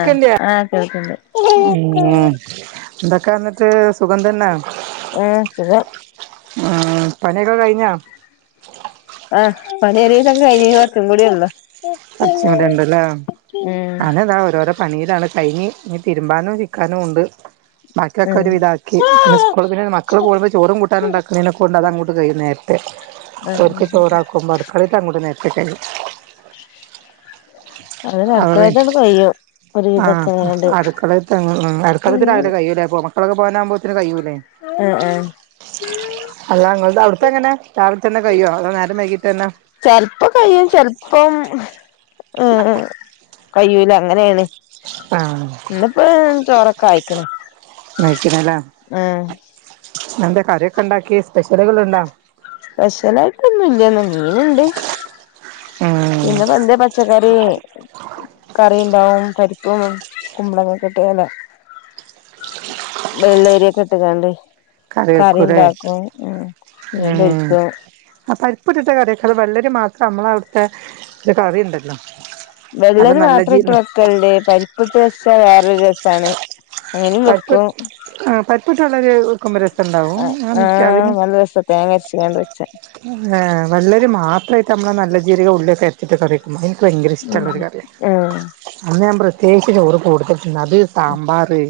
ആഹ് ആഹ് കേൾക്ക്ണ്ട് ഉം എന്തൊക്കെ എന്നിട്ട് സുഗം തന്നാ ആ സുഖം ആ പണിയൊക്കെ കഴിഞ്ഞ ആ പണിയൊരുവിധം കഴിഞ് കൊറച്ചും കൂടിയൊള്ളൂ കൊറച്ചുംകൂടിഇണ്ടല്ലേ ഉം ഞാനിതാ ഓരോരോ പണയിലാണ് കഴിഞ്ഞ് ഇനി തിരുമ്പാനും ചിക്കാനൂണ്ട് ബാക്കിയൊക്കെ ഒരു ആഹ് വിധാക്കി പിന്നെ സ്കൂളിൽ പിന്നെ മക്കൾ പോകുമ്പോ ചോറും കൂട്ടാനുണ്ടാക്കുന്നതിനെ കൊണ്ട് അത് അങ്ങോട്ട് കഴിയും നേരത്തെ ഓർക്ക് ചോറാക്കുമ്പോൾ അടുക്കളേത്ത അങ്ങോട്ട് നേരത്തെ കഴിയും അതന്നെ അടുക്കളേതാട് കയ്യും ആ അടുക്കളേത്ത അങ്ങോ ഉം അടുക്കളത് രാവിലെ കയ്യൂലെ അപ്പൊ മക്ക ക്കളക്ക പോവാനാമ്പോത്തിന് കയ്യൂല്ലേ അല്ലാ ഇങ്ങളുടെ അവിടുത്തെ എങ്ങനെ രാവിൽതന്ന കയ്യോ അതോ നേരം വൈകീട്ടന്ന ആ കയ്യൂല അങ്ങനേണ് ആഹ് ഇന്നിപ്പോ ചോറൊക്കെ ആയിക്ക്ണ് കഴിക്കണല്ലേ ആ എന്താ കറിയൊക്കെ ഉണ്ടാക്കി സ്പെഷ്യലുകളുണ്ട സ്പെഷ്യലായിട്ടൊന്നും ഇല്ലന്നാ മീന്ണ്ട് ഉം പിന്നെ വന്തേ പച്ചക്കറി കറി ഉണ്ടാവും പരിപ്പും കുമ്പളങ്ങ കിട്ടിയല്ലെ വെള്ളേരിയൊക്കെ ഇട്ട്ങ്ങാണ്ട്‌ കറി ഉണ്ടാക്കും ഉം മീൻ പൊരിക്കും പുരുത്തെ [unintelligible] കറിയൊക്ക വെള്ളരി മാത്രം നമ്മള അവിടുത്തെ കറിണ്ടല്ലോ വെള്ളരി മാത്രം ഇട്ട് വെക്കല്ണ്ട് പരിപ്പിട്ട് വച്ച വേറൊരു രസാണ് അങ്ങനെയും പരിപ്പ് വെക്കും ആ പരിപ്പിട്ട് വെള്ളരി വെക്കുമ്പോ രസ ണ്ടാവും ആഹ് നിക്കതിന് നല്ല രസാ തേങ്ങ അരച്ച്കാണ്ട് വെച്ചാ ആ വെള്ളരി മാത്രായിട്ടമ്മള നല്ല ജീരക ഉള്ളിയൊക്ക അരച്ചിട്ട് കറിയിക്കും ഭയങ്കര ഉം ഇഷ്ടമുള്ളോരു കറിയാ ഉം അന്ന് ഞാൻ പ്രത്യേകിച്ച് ചോറ് കൂടുത പിന്നത് സാമ്പാറ്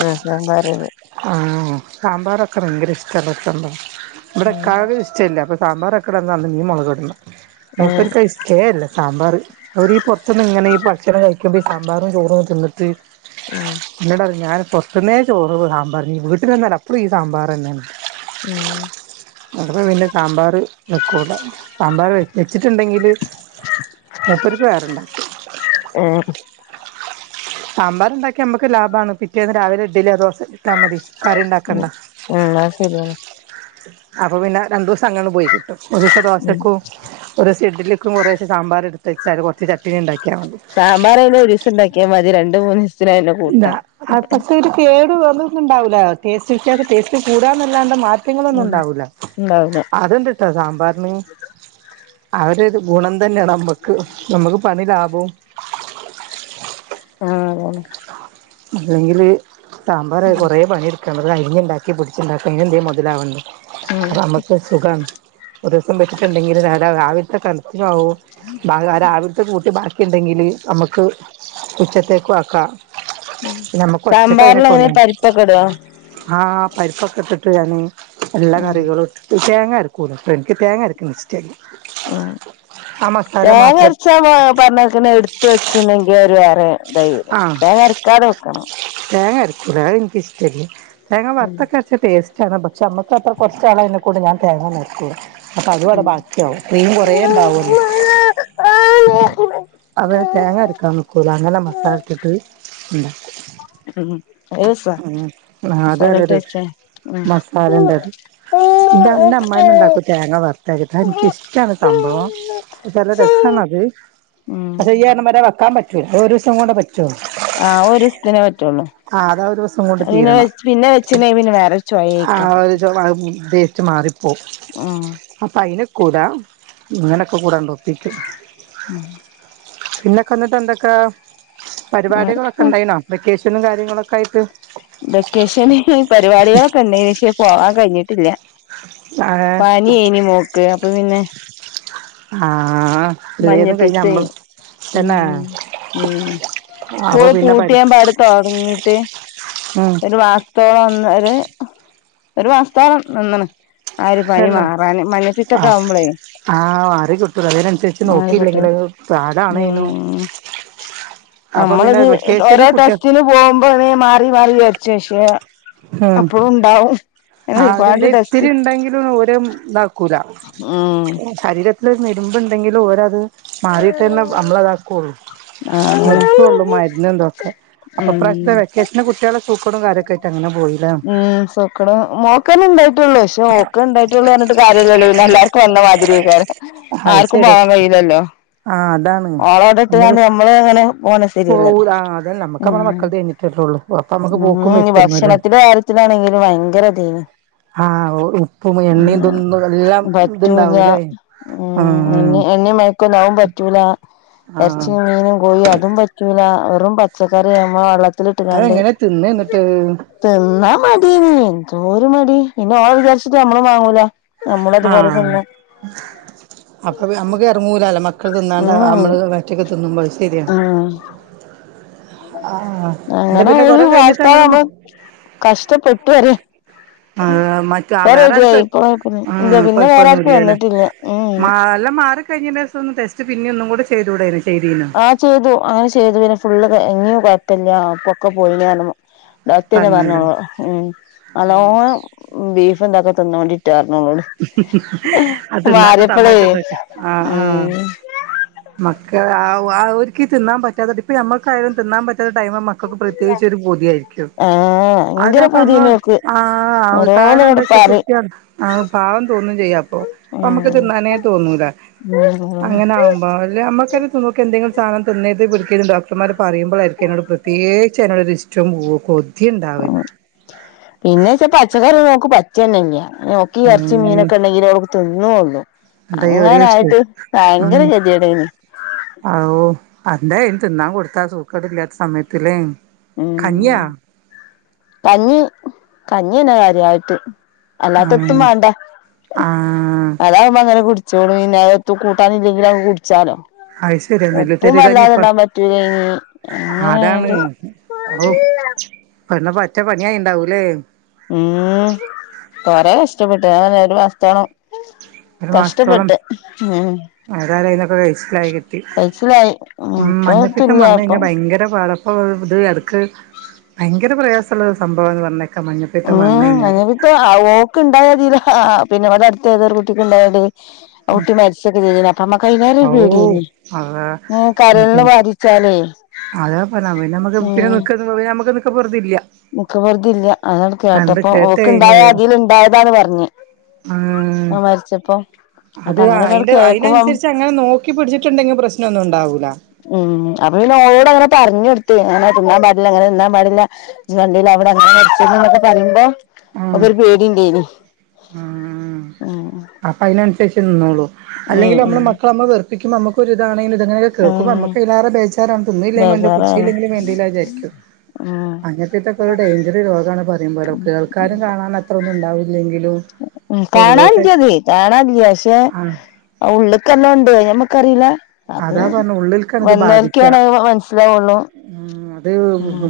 ഉം സാമ്പാറത് ആഹ് സാമ്പാറൊക്കെ ഭയങ്കര ഇഷ്ട്ടൊള്ളൊരു സംഭവ ഇവിടെ ഉം ഇക്കാക്ക് ഇഷ്ട്ടില്ല [unintelligible] ഞ്ഞും മൊളക് ഇടണം ഉം മുപ്പർക്ക അത് ഷ്ട്ടേല്ല സാമ്പാർ അവരീ പൊറ്ത്ത്ന്ന്ങ്ങനെ ഈ ഭക്ഷണം കഴിക്കുമ്പോ ഈ സാമ്പാറും ചോറും തിന്നിട്ട് അ ന്നോട് പറയും ഞാൻ പൊറത്ത്ന്നേ ചോറും സാമ്പാറും ഞ്ഞി വീട്ടില് വെന്നാലും എപ്പളും ഈ സാമ്പാറെന്നെ ആ ഞമ്മള് പിന്നെ സാമ്പാർ വെക്കൂല സാമ്പാർ വെച്ചെച്ച്ട്ട്ണ്ടെങ്കിൽ മൂപ്പര്ക്ക് വേറെ ണ്ടാക്കും എ സാമ്പാർ ണ്ടാക്ക്യ നമ്മക്ക് ലാഭാണ് പിറ്റേന്ന് രാവിലെ ഇഡ്ഡല്യോ ദോശ ട്ടാ മതി കറി ണ്ടാക്കണ്ട ഉം ഉം അത് ശരിയാണ് അപ്പൊ പിന്നെ രണ്ടുസ് ങ്ങന പോയി കിട്ടും ഒരൂസം ഉം ദോശക്കും ഒരൂസം ഇഡ്ഡ്ലിക്കും കുറേശെ സാമ്പാർ ഇട്ത്ത് വെച്ചാൽ കൊറച്ച് സാമ്പാർ അയിന് ഒരീസം ണ്ടാക്ക്യ മതി രണ്ട് മൂന്നീസം ഇല്ല പക്ഷെ ഇത് കേട് വ തൊന്നുണ്ടാവൂല [unintelligible] ടേസ്റ്റ് കൂടാന്നല്ലാണ്ട് മാ റ്റങ്ങളൊന്നും ഉം ഉണ്ടാവൂല്ല ഉണ്ടാവൂല അത്ണ്ട്ട്ടോ സാമ്പാറിന് അഒരിത് ഗുണം തന്നെണ് നമ്മക്ക് നമ്മക്ക് പണി ലാഭവും ആ അതെ അല്ലെങ്കിൽ സാമ്പാർ കൊറെ പണിടുക്കണം അരിഞ്ഞുണ്ടാക്കി പിടിച്ചുണ്ടാക്ക അയിനെന്തേലും മൊതലാവണ്ടെ ഉം നമ്മക്ക് സുഖാണ് ഒരു ദിവസം വെച്ചിണ്ടെങ്കിൽ രാവിൽത്തെ ക [unintelligible] ണ്ടെങ്കിൽ നമ്മക്ക് ഉച്ചത്തേക്കു ആക്കാ നമ്മക്ക് ഒറ്റ സാമ്പാറിലങ്ങനെ [unintelligible] പരിപ്പൊക്കെ ഇടോ ആ പരിപ്പൊക്കെട്ട്ട്ട് ട്ട് ഞാന് എല്ലാ ഉം കറികളും ഇട്ട് തേങ്ങ അരക്കൂല ൻക്ക് തേങ്ങ അരക്ക്ണത് ഇഷ്ടല്ല ആ മസാല തേങ്ങ മാത്രേ അരച്ച [unintelligible] വേ ഇതായി ആ വെരും തേങ്ങ അരക്കാതെ വെക്കണം തേങ്ങ അത് ഇൻക്ക് ഇഷ്ടല്ല തേങ്ങ ഉം വർത്തൊക്കരച്ചാ ടേസ് [unintelligible] പക്ഷെ നമ്മക്കത്ര കൊറ്ച്ചാളായേനക്കൊണ്ട് ഞാൻ തേങ്ങൊന്നും ഇട്ക്കൂല അപ്പൊ അതും അവടെ ഉം ബാക്ക്യാവും ക്രീം കൊറെ ണ്ടാവല്ലോ അതെ തേങ്ങരക്കാൻ നിക്കൂല അങ്ങനെ മസാല ഇട്ട്ട്ട് ണ്ടാക്കും ഉം ഏസാ ഉം അത് നല്ല മസാലട്ട് രസ വെച്ചേ ഉം മസാലന്റത് ന്റെ അമ്മായിമ്മ ഇണ്ടാക്കും തേങ്ങ വറുത്തരച്ചിട്ട് അത് ഇൻക്കിഷ്ടാണ് സംഭവം പക്ഷെ നല്ല രസാണത് ഉം അത് യ്യ് പറഞ്ഞ പോലെ വെക്കാൻ പറ്റൂ ഒരു ദിവസം കൊണ്ട് [unintelligible] ആ ഒരുസ്ത്തിനേ പറ്റൊള്ളൂ ആഹ് അത് ഒരു ദിവസം കൊണ്ട് അ പിന്നെ തീരണം പിന്നെ വെച്ചിണ്ടെങ്കി പിന്നെ വേറൊരു ആഹ് ചൊയയ്ക്കാരം ഒരു ചൊ ടേസ്റ്റ് മാറിപ്പോം അപ്പോ അയിന് ക്കൂല ഇങ്ങനൊക്കെക്കൂടെ അണ്ട് ഒപ്പിക്കും ഉം പിന്നൊക്കെ ന്നിട്ട് എന്തൊക്കെ പരിപാടികളൊക്കെണ്ടായിനോ വെക്കേഷനും കാര്യങ്ങളൊക്കായിട്ട് വെക്കേഷൻ ഈ പരിപാടികളൊക്കെ ഇൻണ്ടേയ്ന് പോവാൻ കഴിഞ്ഞിട്ടില്ല ആഹ് പനിയേയ്ന്ന് മോക്ക് അപ്പൊ പിന്നെ ആ എല്ലെതും കഴിഞ് മഞ്ഞപ്പിത്തേം ഞമ്മൾ ഉം ഉം അപ്പൊ സ്കൂള് പിന്നെ പരി പൂട്ടിയേമ്പാട് തൊടങ്ങിട്ട് ഉം ഒരു മാസത്തോളം ഒന്ന് ഒരു ഒരു മാസത്തോളം നിന്ന്ണ് ആ ഒരു പനി തന്നെ മാറാന് ആ മഞ്ഞപ്പിത്തൊക്കാവുമ്പളെ ആ മാറി കിട്ടൂല അതിനനുസരിച്ച് നോക്കിയില്ലെങ്കിൽ മാറികിട്ടാൻ അത് പാടാണേനു ഉം അപ്പൊ പിന്നെ നമ്മളിത് വെക്കേഷന് ഓരോ കുട്ടികൾ ടെസ്റ്റിന് പോകുമ്പോ മാറി മാറി ജാര്ച്ചും പക്ഷെ അപ്പളുണ്ടാവും ആ അവര്ന്തെ ഇത്തിരിണ്ടെങ്കിലും ഓര് ഇതാക്കൂല ഉം ശരീര ത്തില് ഒരു നെടുമ്പ്ണ്ടെങ്കിലും ഓരത് മാറിട്ടെന്നെ നമ്മളതാക്കൊള്ളു അങ്ങനെ നിർത്തൊള്ളൂ മരുന്നും തൊക്കെ അപ്പൊ ഉം ഇപ്രാവശ്യത്തെ വെക്കേഷന് കുട്ട്യാള് സൂ അങ്ങട്ട് എങ്ങനെ പോയി ഉം സൊക്കട് മോക്കന്നെ ഉണ്ടായിട്ടുള്ളൂ പക്ഷേ ഓക്ക് ഉണ്ടായിട്ടുള്ളു പറഞ്ഞിട്ട് കാര്യല്ലല്ലോ എല്ലാർക്കും വന്ന മാതിരിയെയ്ക്കാരം അത് ആർക്കും ശരി പോവാൻ കഴിയില്ലല്ലോ ആ അതാണ് ഓളെ ഇവടെ ഇട്ട്ക്കാണ്ട് നമ്മള്ങ്ങന പോവും ആ അതന്നെ നമ്മുക്ക് നമ്മടെ ഉം മക്കളതത് ഞ്ഞിട്ടൊള്ളു അപ്പൊ നമ്മുക്ക് പോ ഉം ഭക്ഷണത്തിന്റെ കാര്യത്തിലാണെങ്കിൽ ഭയങ്കര ഇതേനി ആഹ് ഉപ്പും എണ്ണയും ഇതൊന്നും എല്ലാം പറ്റൂല ഇത്ണ്ടാവും ല്ലേ ഉം എണിം എണ്ണീ മയക്കൊന്നും അതും പറ്റൂല ആഹ് ഇറച്ചിം മീനും കോയി അതും പറ്റൂ ല വെറും പച്ചക്കറിയമ്മളെ വള അതെങ്ങനെ തിന്ന എന്നിട്ട് തിന്നാ മടിയെയ്നി എന്തോര് മടി പിന്നെ ഓളെ വിചാരിച്ചിട്ട് നമ്മളും വാങ്ങൂല നമ്മളും അതുപോലെ ആഹ് തിന്നും അപ്പൊ നമ്മക്ക് ഇറങ്ങൂലല്ലോ മ മക്കള് തിന്നാണ്ട് ഉം നമ്മള് ഒറ്റക്ക് തിന്നുമ്പോൾ ശരിയാണ് ഉം ആഹ് എന്നിട്ട് അങ്ങനെ പിന്നെ ഒരു കൊറെ കഴിഞ്ഞിട്ട് അങ്ങട് വാസ്തവാണ് കഷ്ടപ്പെട്ടു പറയ മറ്റ ഇപ്പം വേറെ റെഡിയായി ആർക്കും ഇപ്പം കുഴ്പ്പൊന്നൂല്ല ഉം പിന്നെ വേറെ ആർക്കും കൊഴപ്പൊന്നുംല്ലല്ലേ വന്നിട്ടില്ല ഉം ഉം നല്ല മാറി കഴിഞ്ഞയ്ന്റെ ശേഷം ഒന്ന് ടെസ്റ്റ് പിന്ന ഒന്നും കൂടെ ചെയ്തൂടായിരുന്നോ ആഹ് ചെയ്തു അങ്ങനെ ചെയ്തു പിന്നെ ഫുള്ള് ഇഞ് കുഴപ്പല്ല അപ്പൊക്കെ പോയിണ് പറഞ്ഞു ഡോക്ട് തന്നെ പറഞ്ഞു പറഞ്ഞല്ലോ ഓളോട് ഉ നല്ലോണം ബീഫ് ഇതൊക്ക തിന്നേണ്ടി ട്ടൊ പറഞ്ഞു ഓളോട് അത് തിന്നാത്ത മാറിയപ്പളെ സമയത്തൊക്കെ ആഹ് ആഹ് ഉം മക്കൾ ആ അവർക്ക് തിന്നാൻ പറ്റാത്ത ഇപ്പ ഞമ്മക്കായാലും തിന്നാൻ പറ്റാത്ത ടൈമാകുമ്പോ ക്കെ അപ്പം പ്രത്യേകിച്ച് ഒരു പൂതിയായിരിക്കും ആഹ് ഭയങ്കര അതിനപ്പം നമ്മൾ പൂതിയേനു ഓക്ക് ആ ഓരോന്ന് കാരണം എന്താ ഇങ്ങട് വെച്ചാ പറിം കുട്ടിയ ആ തോന്നും ചെയ്യാ അപ്പൊ നമക്ക് ഉം തിന്നനേ തോന്നൂല അങ്ങനെ ഉം ആവുമ്പം അല്ല അമ്മക്കന്നെ നോക്ക എന്ത സാനം തിന്നേര്ത് പിടിക്കരുത് ഡോക്ടർമാർ പറയുമ്പോളായിരിക്കും അ തിനോട് പ്രത്യേകച്ച്അ തിനോട് ഇഷ്ട പോ ഉം പിന്നെ വെച്ചാ പച്ചക്കറി ഒന്നും ഓക്ക് പറ്റുക തന്നെ ഇല്ല ഓക്ക് ഈ ഇറച്ചി ഏഹ് മീനൊക്കെ ഉണ്ടെങ്കി ലെ ഓൾ തിന്നൊള്ളു എന്താ ഒരു അങ്ങനായിട്ട് ഭയങ്കര കേതിയെടെയ്നി ഓ അന്തായി തിന്നാ കൊടുത്താ സൂക്കട് ഇല്ലാത്ത സമയത്തിലെ ഉം കഞ്ഞിയോ കഞ്ഞി കഞ്ഞിന്നെ കാര്യായിട്ട് അല്ലാത്തെ എത്തും ആഹ് വേണ്ട ആഹ് അതാകുമ്പങ്ങനെ കുടു ചോളും അത് പിന്നെ എത്തും കൂട്ടാനില്ലെങ്കിലും കുടിച്ചാലോ അത് ശരിയാ നെല്ലു ഉപ്പും തരി കഞ്ഞി വല്ലാതെ ഇപ്പ ഇടാൻ പറ്റൂലേനി ഇ അങ്ങനെ ആടാണ് [unintelligible] പ പച്ച പണിയായിണ്ടാവും ലെ കഷ്ടപ്പെട്ടു അങ്ങനെ ഒരു മാസത്തോളം കഷ്ടപ്പെട്ട് ഉം ആ കരയിന്നൊക്കെ കഴച്ചിലായി കിട്ടി കഴിച്ചിലായി ഉം ഇപ്പൊ മഞ്ഞപ്പിത്തം തുല്യ വന്നഴിഞ്ഞ ഇപ്പൊ ഭയങ്കര പാട അപ്പോ ഇത് അടുക്ക് ഭയങ്കര പ്രയാസമുള്ള സംഭവംന്ന് പറഞ് കേ ഉം മഞ്ഞപ്പിത്തം ഓക്ക് ഇണ്ടായതീൽ പിന്നെ അവടെ അടുത്ത ഏതൊരു കുട്ടിക്ക് ഇണ്ടായ ഡി [inaudible] ആ കുട്ടി മരിച്ചൊക്കെ ചെയ്ത് അപ്പം അമ്മക്ക് ആയിലാറെ ഔ പേടിയെനി അതാ ഉം കരൾന് ബാധിച്ചാ ലെ അതാ പറഞ്ഞത് അപ്പം പിന്നെ നമ്മക്ക് പിന്നെ നമ്മക്ക് നിക്ക പൊർതിയില്ല നിക്ക പൊർതി ഇല്ല അതാണ്ട് കേട്ടപ്പൊ കേട്ട് ഓക്ക് കഴിഞ്ഞ് ഇണ്ടായ അതിൽ ഇണ്ടായതാണ് പറഞ് ആ ആ മരിച്ചപ്പോ അപ്പൊ അത് അങ്ങനെയൊക്കെ അതിന്റെ കേൾക്കുമ്പോ അതിനനുസരിച്ച് അങ്ങനെ നോക്കി പിടിച്ചിട്ടുണ്ടെങ്കിൽ പ്രശ്നം ഒന്നും ഉണ്ടാവൂല ഉം അപ്പൊ പിന്നെ ഓളോട് അങ്ങനെ പ പറഞ് കൊടുത്തു അങ്ങനെ തിന്നാൻ പാടില്ല ഇങ്ങനെ തിന്നാൻ പാടില്ല ഇജ് കണ്ടിലെ അവിടെ അങ്ങനെ മരിച്ചത് അങ്ങനെ പറയുമ്പോ ആഹ് ഓക്കൊരു പേടി ഇന്ടെനി ആഹ് അപ്പൊ അയ്നനുസരിച്ച് നിന്നോള്ളൂ ഉം അല്ലെങ്കിലും ഉം നമ്മളേമക്കളെ നമ്മ വെറുപ്പിക്കുമ്പോ നമ്മക്കും ഒരു ഇതാണല്ലൊ ഇതങ്ങനൊക്കെ കേൾക്കുമ്പോ ഉം നമ്മക്ക് അതിലേറെ ബേജാറാണ് തിന്നീലെലുമാണ്ടില്ല ബേജാറാണ് കുടിച്ചിലേലുമാണ്ടില്ല വിചാരിക്കും ഉം അങ്ങനതൊക്കെ ഒരു ഡൈൻജർ രോഗാണ് പറയുമ്പോലെ കേൾക്കാനും കാണാനും അത്രന്നുണ്ടാവില്ല ഉം കാണാനില്ലത് കാണാനില്ല പക്ഷേ, ആ ഉള്ള്ക്ക് നല്ലോണ്ട് ഞ നമുക്കറിയില്ല അത് അതാ പറഞ്ഞെ ഉള്ളിൽക്കാണ് വന്നോല്ക്ക് അ മനസ്സിലാവുള്ളു ഉം അത്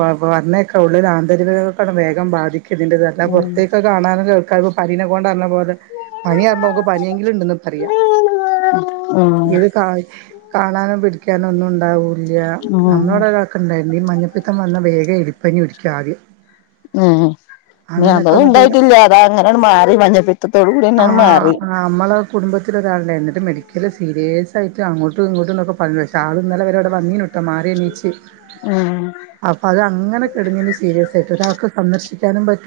പറ് പറഞ്ഞയ് ക്കുള്ളിലേക്ക് ആന്തരികകൾക്കാണ് വേഗം ബാധിക്കതിന്റേത് അല്ലാതെ ഉം പൊറത്തേക്കത് കാണാനും കേൾക്കാനും പ്പം പനിനെക്കൊണ്ട് പറഞ്ഞപോലെ പനിയാകുമ്പോ നമ്മക്ക് പന്യെങ്കിലുണ്ടെന്ന് പറയാ. ഉം ഇത് കായ് കാണാനോ പിടിക്കാനോ ഒന്നുണ്ടാവുല്ല്യ ഉം ഉം നമ്മളവിടെ ഒരാക്ക ഇണ്ടായിനി വ മഞ്ഞപ്പിത്തം വന്ന വേഗം എലിപ്പനി പിടിക്കും ആദ്യം ഏ ഞ അങ്ങനെയൊക്കെ അതൊന്നും വന്നിട്ട് ഉണ്ടായിട്ടില്ല അതാ അങ്ങനെങ്ങട് മാറി മഞ്ഞപ്പിത്തത്തോട് കൂടിയെങ്ങട് മാറി. [unintelligible] മെഡിക്കൽ സീരേയസ് ആയിട്ട് അങ്ങോട്ടും ഇങ്ങോട്ടുംന്നൊക്കെ പറഞ്ഞ് പക്ഷേ ആൾ ഇന്നലെ വരെ ഇവിടെ വന്നീനുട്ടോ മാറി എണീച്ച്. ഉം അപ്പൊ അത് അങ്ങനെ കെടെന്നിനു സീരിയസ് ആയിട്ട് ഒരാൾക്ക് സന്ദർശിക്കാനും പറ്റു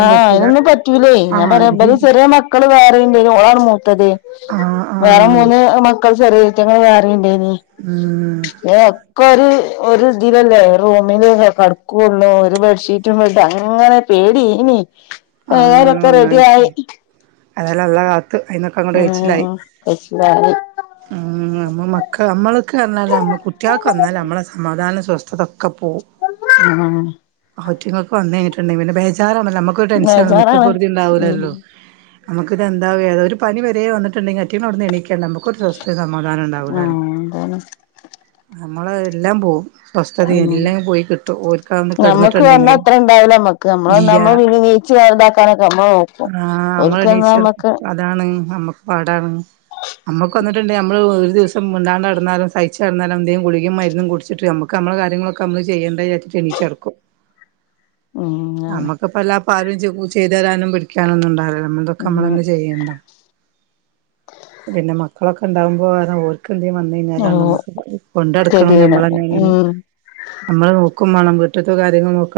ആഹ് അതിനൊന്നും പറ്റൂലേയ് ഞാൻ ആഹ് പറയാ ഇത് ഇബൽ ചെറിയ മക്കള് വേറിണ്ട് ഓളാണ് മൂത്തത്. ആഹ് വേറെ ആഹ് മൂന്ന് മക്കൾ ചെറീറ്റങ്ങൾ വേറി ണ്ട് ഉം ഏ ഓക്കൊരു ഒരു ഇതിലല്ലേ റൂമിലല്ലേ കടക്കോള്ളു ഒരു ബെഡ്ഷീറ്റും ട്ട് അങ്ങനെ പേടിയ്നിം ആ ഒന്നായിറ്റ് അതല്ലല്ല കാലത്ത് അയ് ന്ന് ഉം പ്പശീലായി നമ്മൾ മക്കൾ നമ്മൾക്ക് പറഞ്ഞാൽ നമ്മ കുട്ട്യാൾക്ക് വന്നാൽ നമ്മളെ സമാധാനം സ്വസ്ഥതക്കെ ഓക്കെ പോകും ഉം അയ്റ്റങ്ങൾക്ക് വന്നയിഞ്ഞിട്ടണ്ടെങ്കിൽ പിന്നെ ബേജാറാ നമുക്കൊരു ടെൻഷ ബേജാറാണ് ഉം നിക്കപ്പൊറുതിണ്ടാവുല്ലല്ലോ നമുക്കിത് എന്താ ഏതാ ഒരു പനി വരെ വന്നിട്ടണ്ടെങ്കിൽ അയ്റ്റിങ്ങൾ അവിടെന്ന് എണീക്ക നമുക്കൊരു സ്വസ്ഥതേം സമാധാനം ഉണ്ടാവൂലാല്ലോ ആഹ് അതാണ് നമ്മൾ എല്ലാം പോകും. സ്വസ്ഥതേം ഉം എല്ലാം പോയി കിട്ടും ഓല്ക് ആവന്ന് ഞമ്മക്ക് വന്നാ കെടന്നിട്ട്ണ്ടെങ്കി അത്ര ഇണ്ടാവൂല നമ്മക്ക് നമ്മള് വന്നാ ഇല്ല്യ നമ്മളെ വീട് നീച്ച് ഇതാക്കാനൊക്കെ നമ്മള് നോക്കും ആഹ് ഓൽക്കന്നാ നമ്മളണീച്ച് നമ്മക്ക് അതാണ് നമ്മക്ക് പാടാണ് നമ്മക്ക് വന്നിട്ട്ണ്ടെങ്കി നമ്മള് ഒരു ദിവസം മിണ്ടാണ്ട് നടന്നാലും സഹിച്ച് നടന്നാലും എന്തേലും ഗുളികിം മരുന്നും കുടിച്ചിട്ട് നമ്മക്ക് നമ്മ കാര്യങ്ങളൊക്കെ നമ്മ ചെയ്യേണ്ടെ വിചാരിച്ചിട്ട് എണീച്ചെടുക്കും ഉം ങ്ങനെ ആരും ചെയ്തു തരാനും പിടിക്കാനൊന്നുണ്ടാവില്ലല്ലോ നമ്മളതൊക്കെ ഉം നമ്മളന്നെ ചെയ്യേണ്ടെ പിന്നെ മക്കളൊക്കെ ഉണ്ടകുമ്പോൾ ഓല് ക്കന്തേലും ഓ വന്നായിഞ്ഞാലാണ് നമ്മക്ക് കൊണ്ടടക്കുന്നതും ഗതികേട് ഞമ്മളെന്നാണ് ഉം നമ്മളെ നോക്ക് ക്കുമാണം വീട്ടിത്ത കാര്യങ്ങൾ നോക്ക്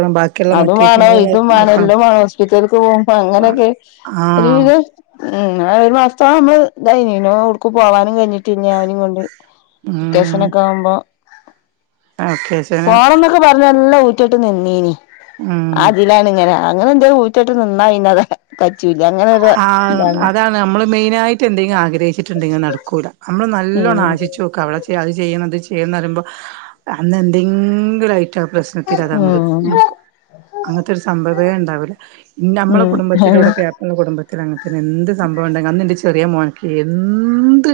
അതും വാണം ഇതും വാണം എല്ലംവാണം ഹോസ്പിറ്റൽക്ക് പോകുമ്പോ അങ്ങനെയൊക്കെ ആഹ് ഒരുവിധം ഉം ഒരു മാസത്തോളം നമ്മളെ ഇതെയ്‌നിം പിന്നെ എവ്ട്ക്കും പോവാനും കഴിഞ്ഞിട്ടില്ല്യ ഓനെ കൊണ്ട് ഉം അത്യാവശനൊക്കെ ആവുമ്പോ വെക്കേഷന് പോണന്നൊക്കെ പറഞ്ഞ് നല്ല ഊറ്റത്തിനിന്നീനി ഉം ആ ഇതിലാണ് ഇങ്ങനെ അങ്ങനെ എന്തേ ഊറ്റായിട്ട്നിന്നാ പിന്നെ അത് കച്ചൂല്ല അങ്ങനൊരു ആഹ് ഇതാണ് അതാണ് നമ്മള് മെയിനായിട്ട് എന്തെങ്കി ആഗ്രഹിച്ചിട്ടുണ്ടെങ്കി അത് നടക്കൂല നമ്മള് നല്ലോണം ഉം ആശിച്ചോക്ക് അവിടെ ചെയ്യ് അത് ചെയ്യ് ചെയ്യ്ന്ന് പറയുമ്പോ അന്ന് എന്തെങ്കിലായിട്ട് ആ പ്രശ്നത്തിൽ അത്ങ്ങോട് ഉം നിക്കും. അങ്ങനത്തെ ഒരു സംഭവേ ഉണ്ടാവൂല ഞമ്മളെ ഉം കുടുംബത്തിൽ ഇവിടെ [unintelligible] കുടുംബത്തിൽ അങ്ങനതന്നെ എന്ത് സംഭവണ്ടങ്കിലും അന്നിന്റെ ചി ചെറിയ മോനിക്ക് എന്ത്,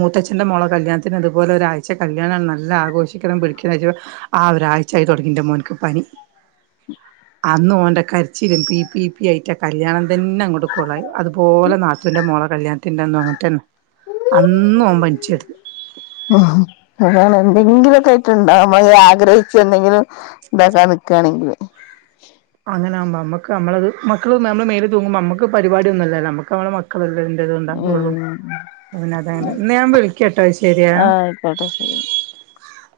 മൂത്തച്ഛന്റെ മോള കല്യാണത്തിന് അതുപോലെ ഒരാഴ്ച്ച കല്യാണാണ് നല്ല ആഘോഷിക്കണം പിടിക്കണം നീച്ചപ്പം ആ ഒരാഴ്ചായി തുടങ്ങിന്റെ മോൻക്ക് പനി. [inaudible] അന്ന് ഓന്റെ കരിച്ചിലും പി പി പി ആയിട്ട് ആ കല്യാണം അതന്നെങ്ങോട്ട് കൊളായി അതുപോലെ നാത്തൂൻന്റെ മോള കല്യാണത്തിന്റെന്നും അങ്ങൻതന്നെ അന്ന് ഓൻ പനിച്ചടന്നു ഉം അതാണ് എന്തെങ്കിലുമൊക്കെ ആയിട്ട്ുണ്ടാവും മ ആഗ്രഹിച്ച എന്തെങ്കിലും ഇതാക്കെ നിക്കുകയാണെങ്കില് അങ്ങനെകുമ്പോ നമ്മക്ക് നമ്മത് മക്കൾ നമ്മള് മേൽ തൂുമ്പോ നമ്മുക്ക് പരിപാടി ഒന്നുംല്ല നമമ്മക്ക് നമ്മെ മക്കളെല്ല ണ്ടാവുള്ളു ഉം അങ്ങ ഇ ഞാൻ വിളിക്കട്ടോ ശരിയാ ആഹ് ആയിക്കോട്ടെ [unintelligible]